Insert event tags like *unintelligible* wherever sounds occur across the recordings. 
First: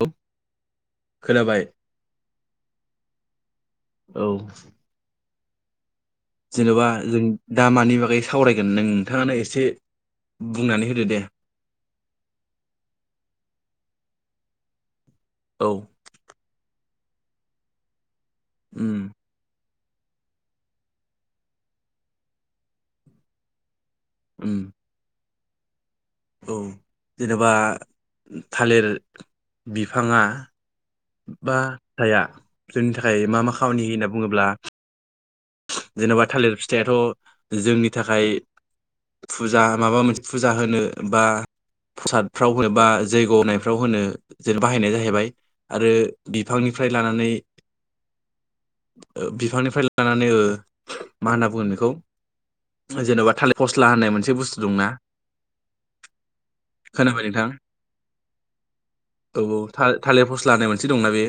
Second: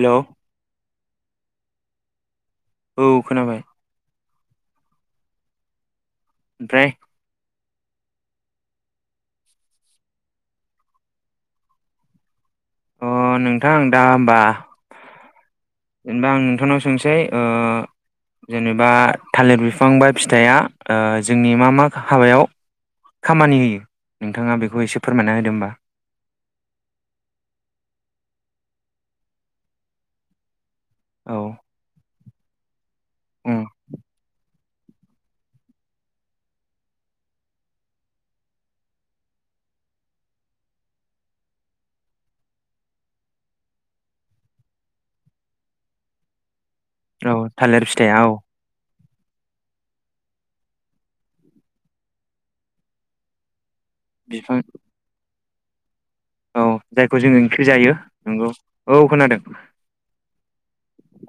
Hello खोनाबाय? औ खोनाबाय। औ जेन'बा ओमफ्राय जों दा मानि बागै सावरायगोन नोंथाङानो एसे बुंनानै होदो दे अ नोंथां दा होमबा औ जेनेबा आं नोंथांनाव सोंसै ओ जेनबा उम थालिर बिफां बा फिथाया जोंनि मा मा हाबायाव खामानि होयो? उम नोंथाङा बेखौ एसे फोरमायना होदो होमबा। औ जेनबा थालिर बिफाङा औ बा थाया जोंनि थाखाय मा मा उम खामानि होयो होनना बुङोब्ला जेन'बा थालिर फिथाइ आथ' जोंनि थाखाय फुजा होनोबा माबा मोनसे फुजा होनो बा प्रसादफ्राव एबा जैग' होनायफ्राव होनो जों बाहायनाय जाहैबाय आरो बिफांनिफ्राय लानानै औ थालिर फिथाइया औ ओ बिफांनिफ्राय ला लानानै ओ मा होनना बुंगोन बिखौ जेनबा थालिर फस्ला होननाय मोनसे बिफां बुस्थु दंना। औ जायखौ खोनाबाय जों नोंथां ओंख्रि जायो नोंगौ औ खोनादों था थालेर फस्ला होननाय मोनसे दंना बे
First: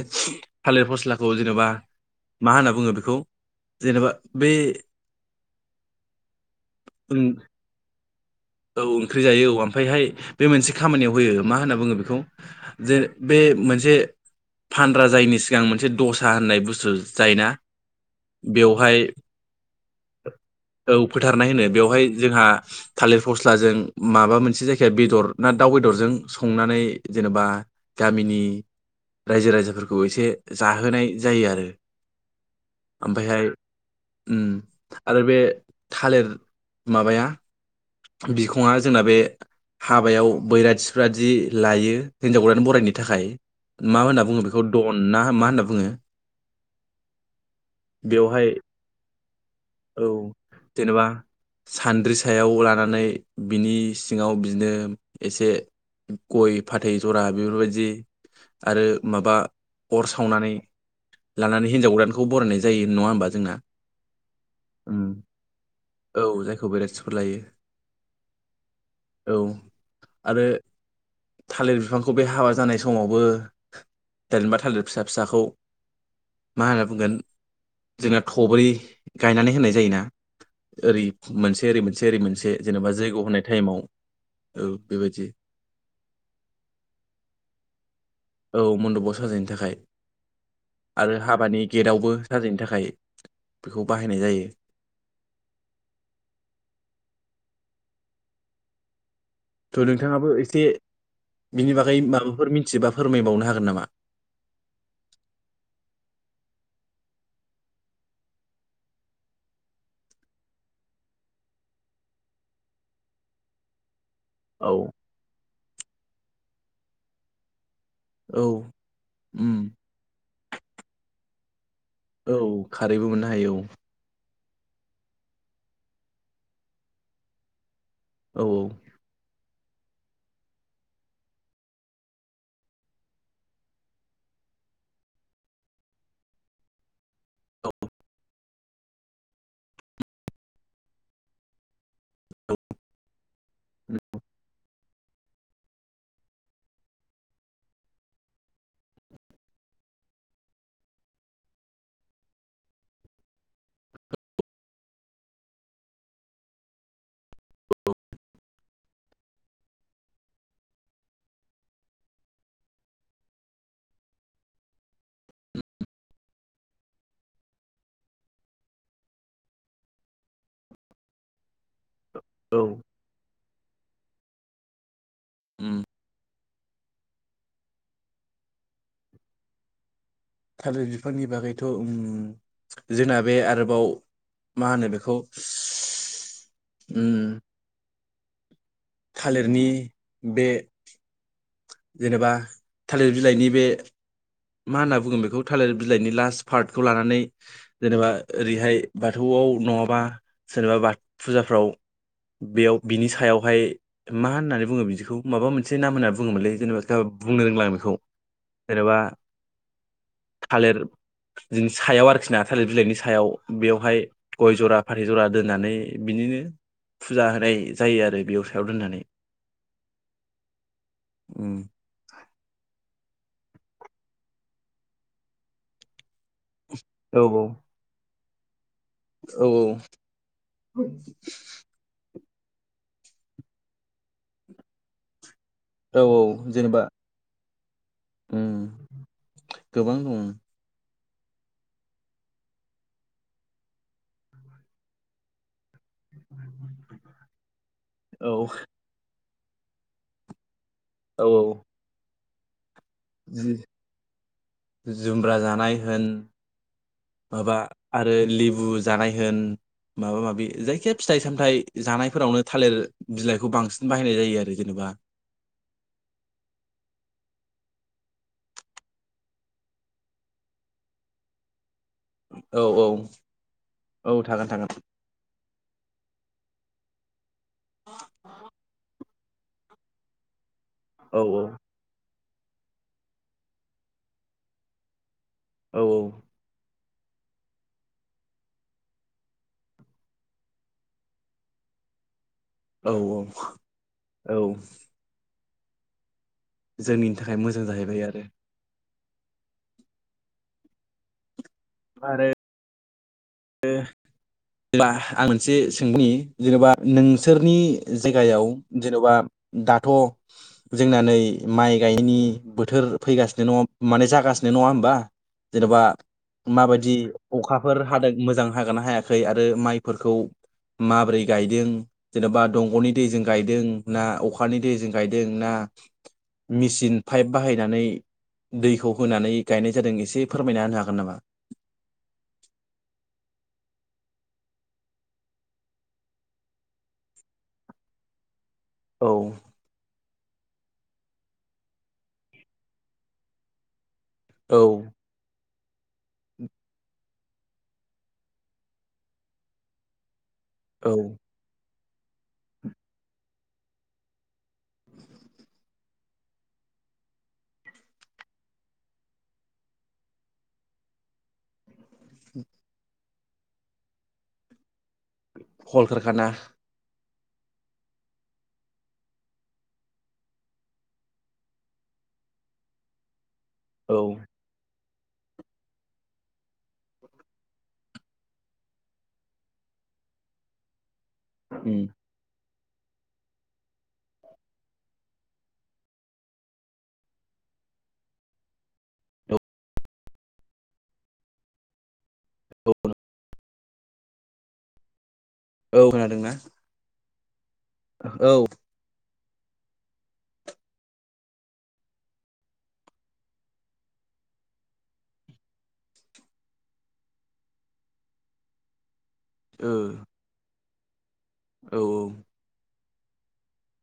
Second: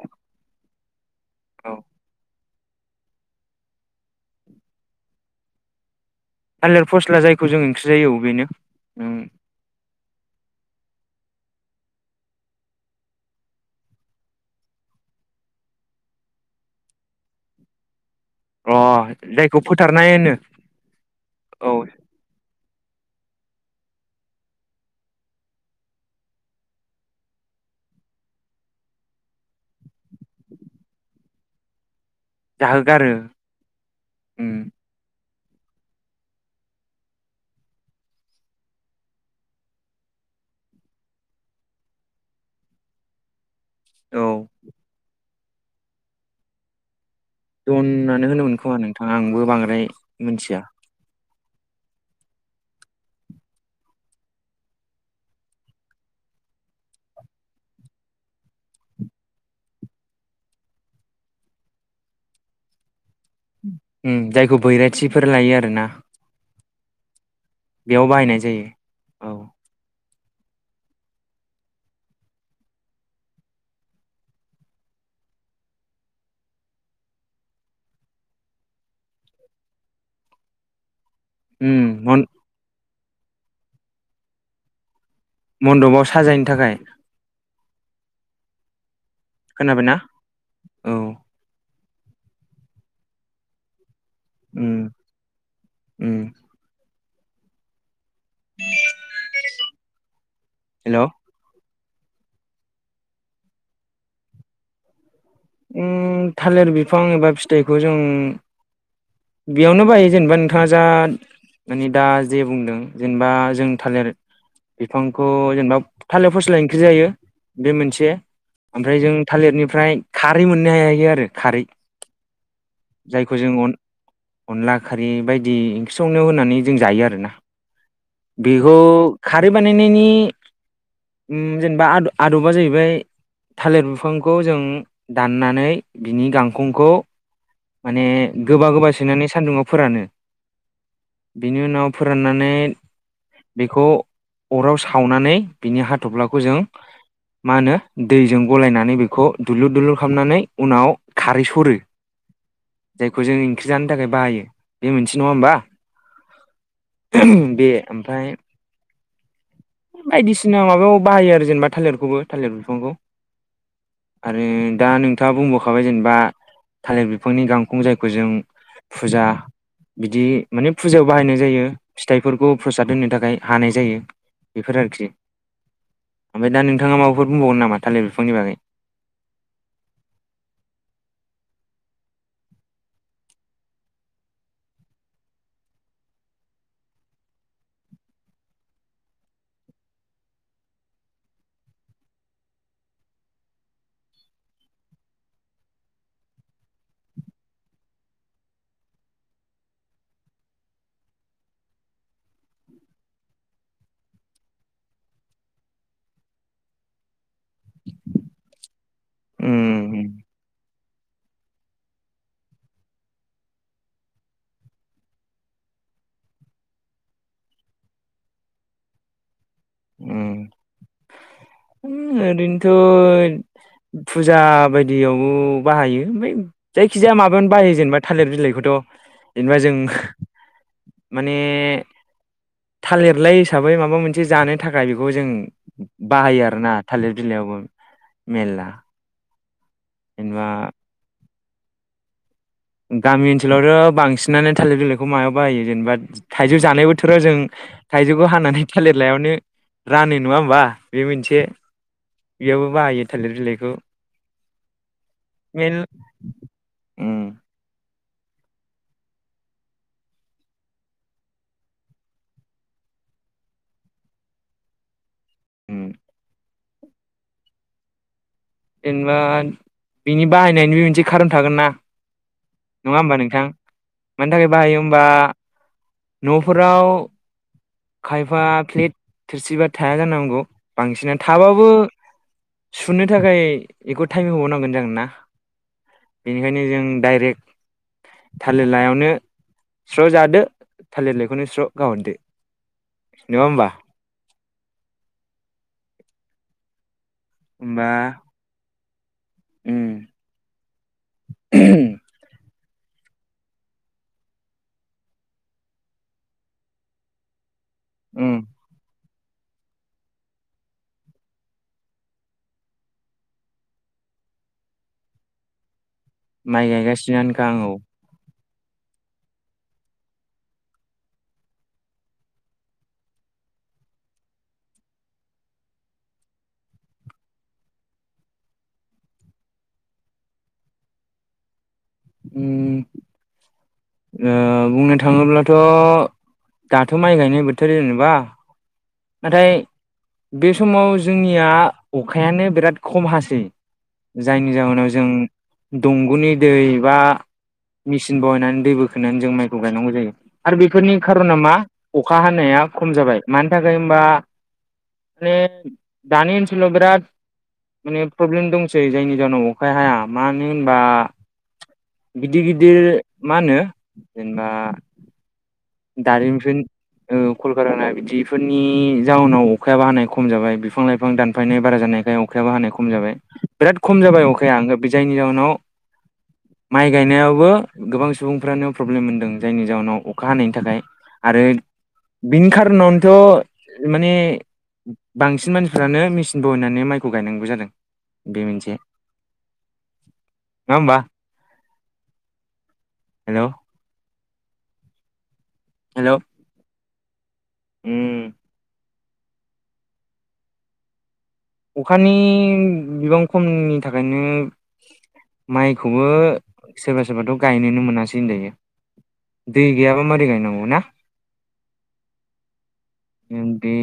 थालेर फस्लाखौ जेन'बा औ मा होनना बुङो बेखौ जेनबा बे थालिर फस्ला ओं जायखौ जों ओंख्रि जायो औ बेनो औ उम ओंख्रि जायो औ ओमफ्रायहाय बे मोनसे खामानियाव होयो मा होनना बुङो बेखौ जे बे मोनसे फानग्रा जायैनि सिगां मोनसे दसा होननाय बुस्थु जायोना अ बेवहाय जायखौ फोथारनाय होनो औ फोथारनाय होनो औ बेवहाय जोंहा थालिर फस्लाजों माबा मोनसे जायखिया बेदर ना दाउ बेदरजों संनानै जेनबा गामिनि राइजो राजाफोरखौ एसे जाहोनाय जायो आरो जाहोगारो ओमफ्रायहाय उम आरो बे थालेर माबाया बिखङा जोंना बे हाबायाव बैराथिफ्रादि लायो हिनजाव गोदान बरायनो थाखाय मा ओनना औ बुङो बेखौ दन ना मा ओनना बुङो दन नानो बेवहाय होनोमोनखोमा नोंथां आंबो बांद्राय औ मिथिया जेनबा सानद्रि सायाव लानानै बिनि सिङाव बिदिनो एसे गय फाथै ज'रा बेफोरबायदि आरो माबा अर सावनानै लानानै हिनजाव गोदानखौ बरायनाय जायो नङा होमबा जोंना उम जायखौ उम बैराथिफोर लायो आरो ना औ जायखौ बैराथिफोर लायो बेयाव बाहायनाय जायो औ आरो थालिर बिफांखौ बे हाबा जानाय समावबो देनबा थालिर फिसा फिसाखौ मा होनना बुंगोन जोङा थब्रै गायनानै होनाय जायोना ओरै मोनसे ओरै उम मोनसे ओरै मन मोनसे जेन'बा जैग' होनाय थाइमाव औ बेबायदि मन्द'बाव साजायनो थाखाय औ मन्द'बाव साजायनो थाखाय खोनाबायना औ आरो हाबानि गेदआवबो साजायनो थाखाय बेखौ बाहायनाय जायो उम उम थ' नोंथाङाबो एसे हेल' बिनि बागै माबाफोर मिन्थियोबा फोरमायबावनो हागोन नामा उम थालेर बिफां एबा फिथाइखौ जों बेयावनो बाहायो जेनबा नोंथाङा जाद मानि दा जे बुंदों जेनबा जों थालिर औ बिफांखौ जेनबा थालेर फस्ला ओंख्रि जायो बे मोनसे औ ओमफ्राय जों उम थालिरनिफ्राय खारै मोननो हायो आरो खारै औ खारैबो मोननो जायखौ जों हायो अन औ अनला खारै बायदि ओंख्रि संनायाव होनानै जों जायो आरोना। औ बेखौ खारै बानायनायनि उम जेनेबा आद आदबा जाहैबाय थालिर बिफांखौ जों दाननानै बिनि गांखंखौ माने गोबा गोबा सैनानै सान्दुङाव फोरानो। बिनि उनाव फोराननानै बेखौ अराव सावनानै बिनि हाथ'फ्लाखौ जों मा होनो दैजों गलायनानै बेखौ दुलुर दलुर खालामनानै उनाव खारै स'रो। जायखौ जों ओंख्रि जानो थाखाय बाहायो बे मोनसे नङा होमबा बे ओमफाय बायदिसिना माबायाव बाहायो आरो जेनेबा थालिरखौबो थालिर बिफांखौ। आरो दा नोंथाङा बुंबोखाबाय जेनेबा थालिर बिफांनि गांखं जायखौ जों फुजा बिदि माने फुजायाव बाहायनाय जायो फिथाइफोरखौ औ प्रसाद होनो थाखाय हानाय जायो। बेफोर आरोखि। ओम ओमफ्राय दा नोंथाङा माफोर बुंबावगोन नामा थालिर बिफांनि बागै थालिर बिफांनि बागैथ' उम जोंना बे आरोबाव मा होनो बेखौ उम थालिरनि बे जेनेबा थालिर बिलाइनि बे मा होन्ना बुङो बेखौ थालिर बिलाइनि लास्ट पार्टखौ लानानै जेनेबा ओरैहाय बाथौआव नङाबा सोरनिबा बाथ फुजाफ्राव बेयाव बिनि सायावहाय मा होननानै बुङो बिदिखौ माबा मोनसे नाम होनना बुङोमोनलै जेनेबा बुंनो रोंला आं बेखौ। जेनेबा उम। थालिर जोंनि सायाव आरोखि ना थालिर बिलाइनि सायाव बेवहाय गय जरा फाथै जरा दोननानै बिनिनो फुजा होनाय जायो आरो बेयाव सायाव दोननानै उम। उम ओरैनोथ' फुजा बायदियावबो बाहायो ओमफ्राय जायखिजाया औ माबायावनो बाहायो जेनेबा थालिर बिलाइखौथ'। औ जेनेबा जों माने। थालिर लाय हिसाबै माबा मोनसे जानो थाखाय बेखौ जों औ बाहायो औ आरोना जेनेबा थालिर बिलायावबो उम मेरला। गोबां दङ'। जेनेबा गामि ओनसोलावथ' बांसिनानो थालिर बिलाइखौ मायाव बाहायो जेनेबा? थाइजौ जानाय बोथोराव जों थाइजौखौ औ हानानै थालिर लायावनो रानो नङा होमबा? बे मोनसे बेयावबो बाहायो। थालिर जि बिलाइखौ जुमब्रा मेन जानाय होन उम माबा आरो लेबु जानाय होन माबा माबि जायखिजाया फिथाइ सामथाइ जानायफोरावनो थालिर बिलाइखौ बांसिन बाहायनाय जायो आरो जेनेबा। उम जेनेबा बिनि बाहायनायनिबो मोनसे खारन थागोन ना? औ औ नङा होमबा नोंथां? औ मानि थागोन थाखाय थागोन बाहायो होमबा? न'फोराव खायफा प्लेट थोरसिबा थाया जानांगौ। बांसिनानो औ थाबाबो सुनो थाखाय बेखौ टाइम होबावनांगोन जों ना? औ औ। बेनिखायनो जों डाइरेक्ट थालिर लायावनो स्र' जादो थालिर लाइखौनो स्र' गारहरदो। औ औ। औ। जोंनि थाखाय मोजां होमबा जाहैबाय आरो। उम। आरो ओ जेनेबा आं मोनसे सोंनि जेनेबा नोंसोरनि उम जायगायाव जेन'बा दाथ' जोंना नै माइ गायैनि बोथोर फैगासिनो नङा माने जागासिनो नङा होमबा? जेन'बा माइ माबादि गायगासिनोखा आं औ अखाफोर हादों मोजां हागोनना हायाखै आरो माइफोरखौ माबोरै गायदों जेनेबा दंग'नि दैजों गायदों ना अखानि दैजों गायदों ना मिसिन पाइप बाहायनानै दैखौ होनानै गायनाय जादों एसे फोरमायना होनो हागोन नामा? उम ओ बुंनो थाङोब्लाथ' दाथ' माइ गायनाय बोथोर जेनेबा। औ नाथाय बे समाव जोंनिया अखायानो बिराद खम हासै। जायनि औ जाहोनाव जों दंग'नि दै बा मेचिन बहायनानै दै बोखोनानै जों माइखौ गायनांगौ जायो आरो औ बेफोरनि खारना मा अखा हानाया खम जाबाय मानि थाखाय होमबा माने दानि ओनसोलाव बिराद माने प्रब्लेम दंसै जायनि जाहोनाव अखा हाया मानो होनबा गिदिर-गिदिर मा होनो जेनेबा कलकारखाना दारिमिनफोरनि ओ कलकारखाना बिदिफोरनि जाउनाव अखायाबो हानाय खम जाबाय बिफां लाइफां दानफायनाय बारा जानायखाय अखाबो हानाय खम जाबाय बिराद औ खम जाबाय अखाया जायनि जाहोनाव माइ गायनायावबो गोबां सुबुंफ्रानो प्रब्लेम मोनदों जायनि जाउनाव अखा हानायनि थाखाय आरो उम बिनि खारनावनोथ' माने बांसिन मानसिफ्रानो मेचिन बहायनानै माइखौ गायनांगौ जादों बे मोनसे। औ नङा होमबा? *inaudible* हेलौ औ हेलौ खोनादों ना? उम औ। अखानि बिबां खमनि थाखायनो माइखौबो सोरबा-सोरबाथ' गायनोनो मोनासै होनजायो दै गैयाबा मारै गायनांगौ ना! औ औ उम बे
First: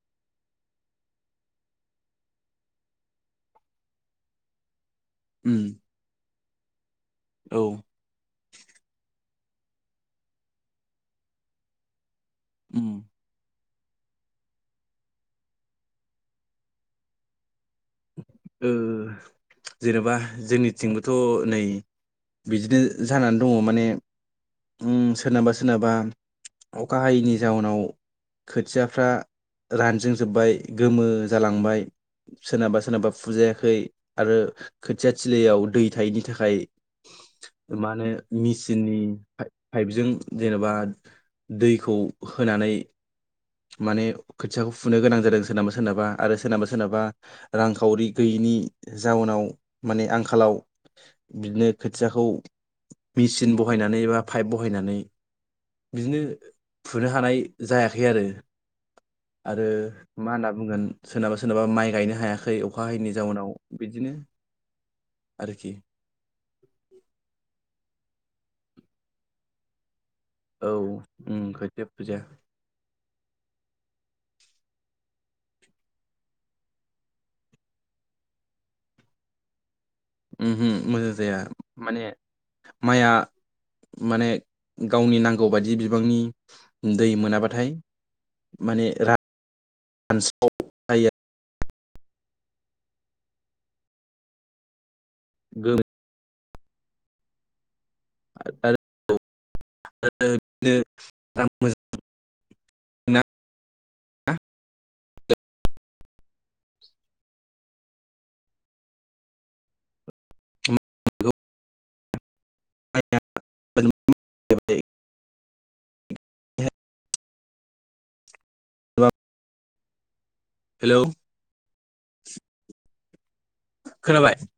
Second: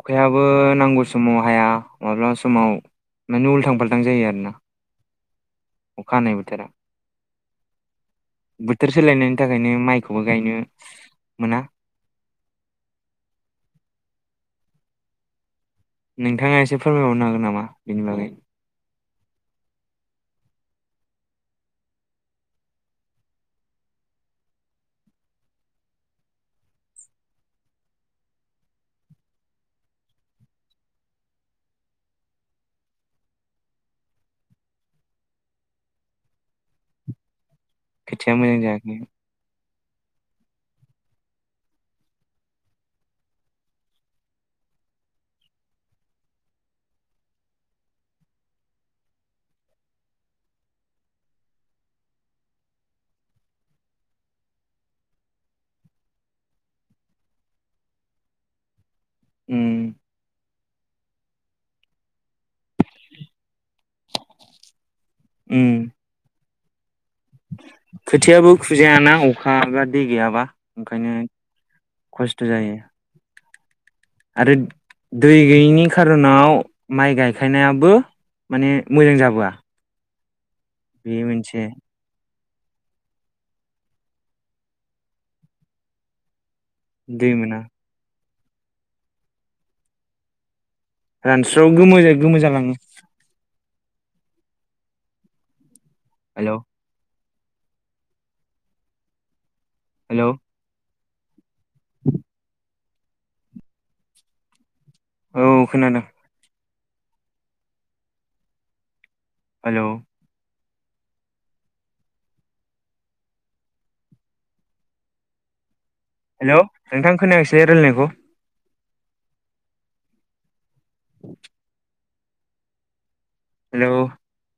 अखायाबो नांगौ समाव हाया माब्ला समाव माने उलथां फाल्थां जायो आरो ना। उम। अखा हानाय बोथोरा। औ। बोथोर सोलायनायनि थाखायनो माइखौबो गायनो मोना। उम। नोंथाङा एसे फोरमायबावनो हागोन नामा बेनि बागै? ओ जेनेबा जोंनिथिंबोथ' नै बिदिनो जानानै दङ माने उम सोरनाबा सोरनाबा अखा हायैनि जाउनाव खोथियाफ्रा रानजिं जोब्बाय गोमो जालांबाय सोरनाबा सोरनाबा फुजायाखै आरो खोथियाथिलियाव दै थायैनि थाखाय माहोनो खोथिया मोजां जायाखै मिचिननि पाइपजों जेनेबा दैखौ होनानै माने खोथियाखौ फुनो गोनां जादों सोरनाबा सोरनाबा आरो सोरनाबा सोरनाबा रांखावरि गैयैनि जाउनाव माने आंखालाव बिदिनो खोथियाखौ मेचिन बहायनानै एबा पाइप बहायनानै बिदिनो फुनो हानाय जायाखै आरो आरो उम मा होनना बुंगोन सोरनाबा सोरनाबा माइ गायनो हायाखै अखा हायैनि जाउनाव बिदिनो आरोखि उम खोथियाबो फुजायाना अखा बा दै गैयाबा औ ओंखायनो उम खोथिया फुजाया खस्थ' जायो आरो दै गैयैनि खार'नाव माइ गायखायनायाबो माने मोजां जाबोआ उमहु बे मोजांजाया मोनसे माने माइआ माने गावनि नांगौ बायदि बिबांनि दै मोनाबाथाय माने रानस्राव रानस्रआव गोमोजों गोमो जालाङो। गोमो हेलौ हेलौ *unintelligible* *inaudible* बिदिनो औ खोनादों। हेलौ मोजां *inaudible* हेलौ नोंथां खोनायासै रायलायनायखौ। Hello hello. *inaudible*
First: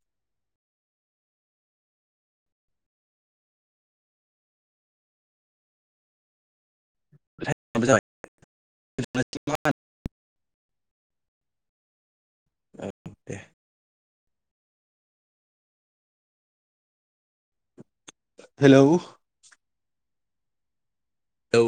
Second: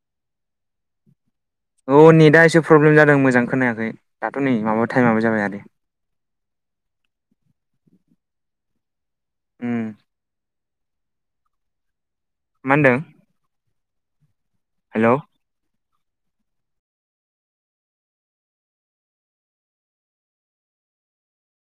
औ नेटआ एसे प्रब्लेम जादों मोजां खोनायाखै दाथ' नै माबा टाइमाबो जाबाय आरो। उम *unintelligible* मा होनदों? Hello hello. औ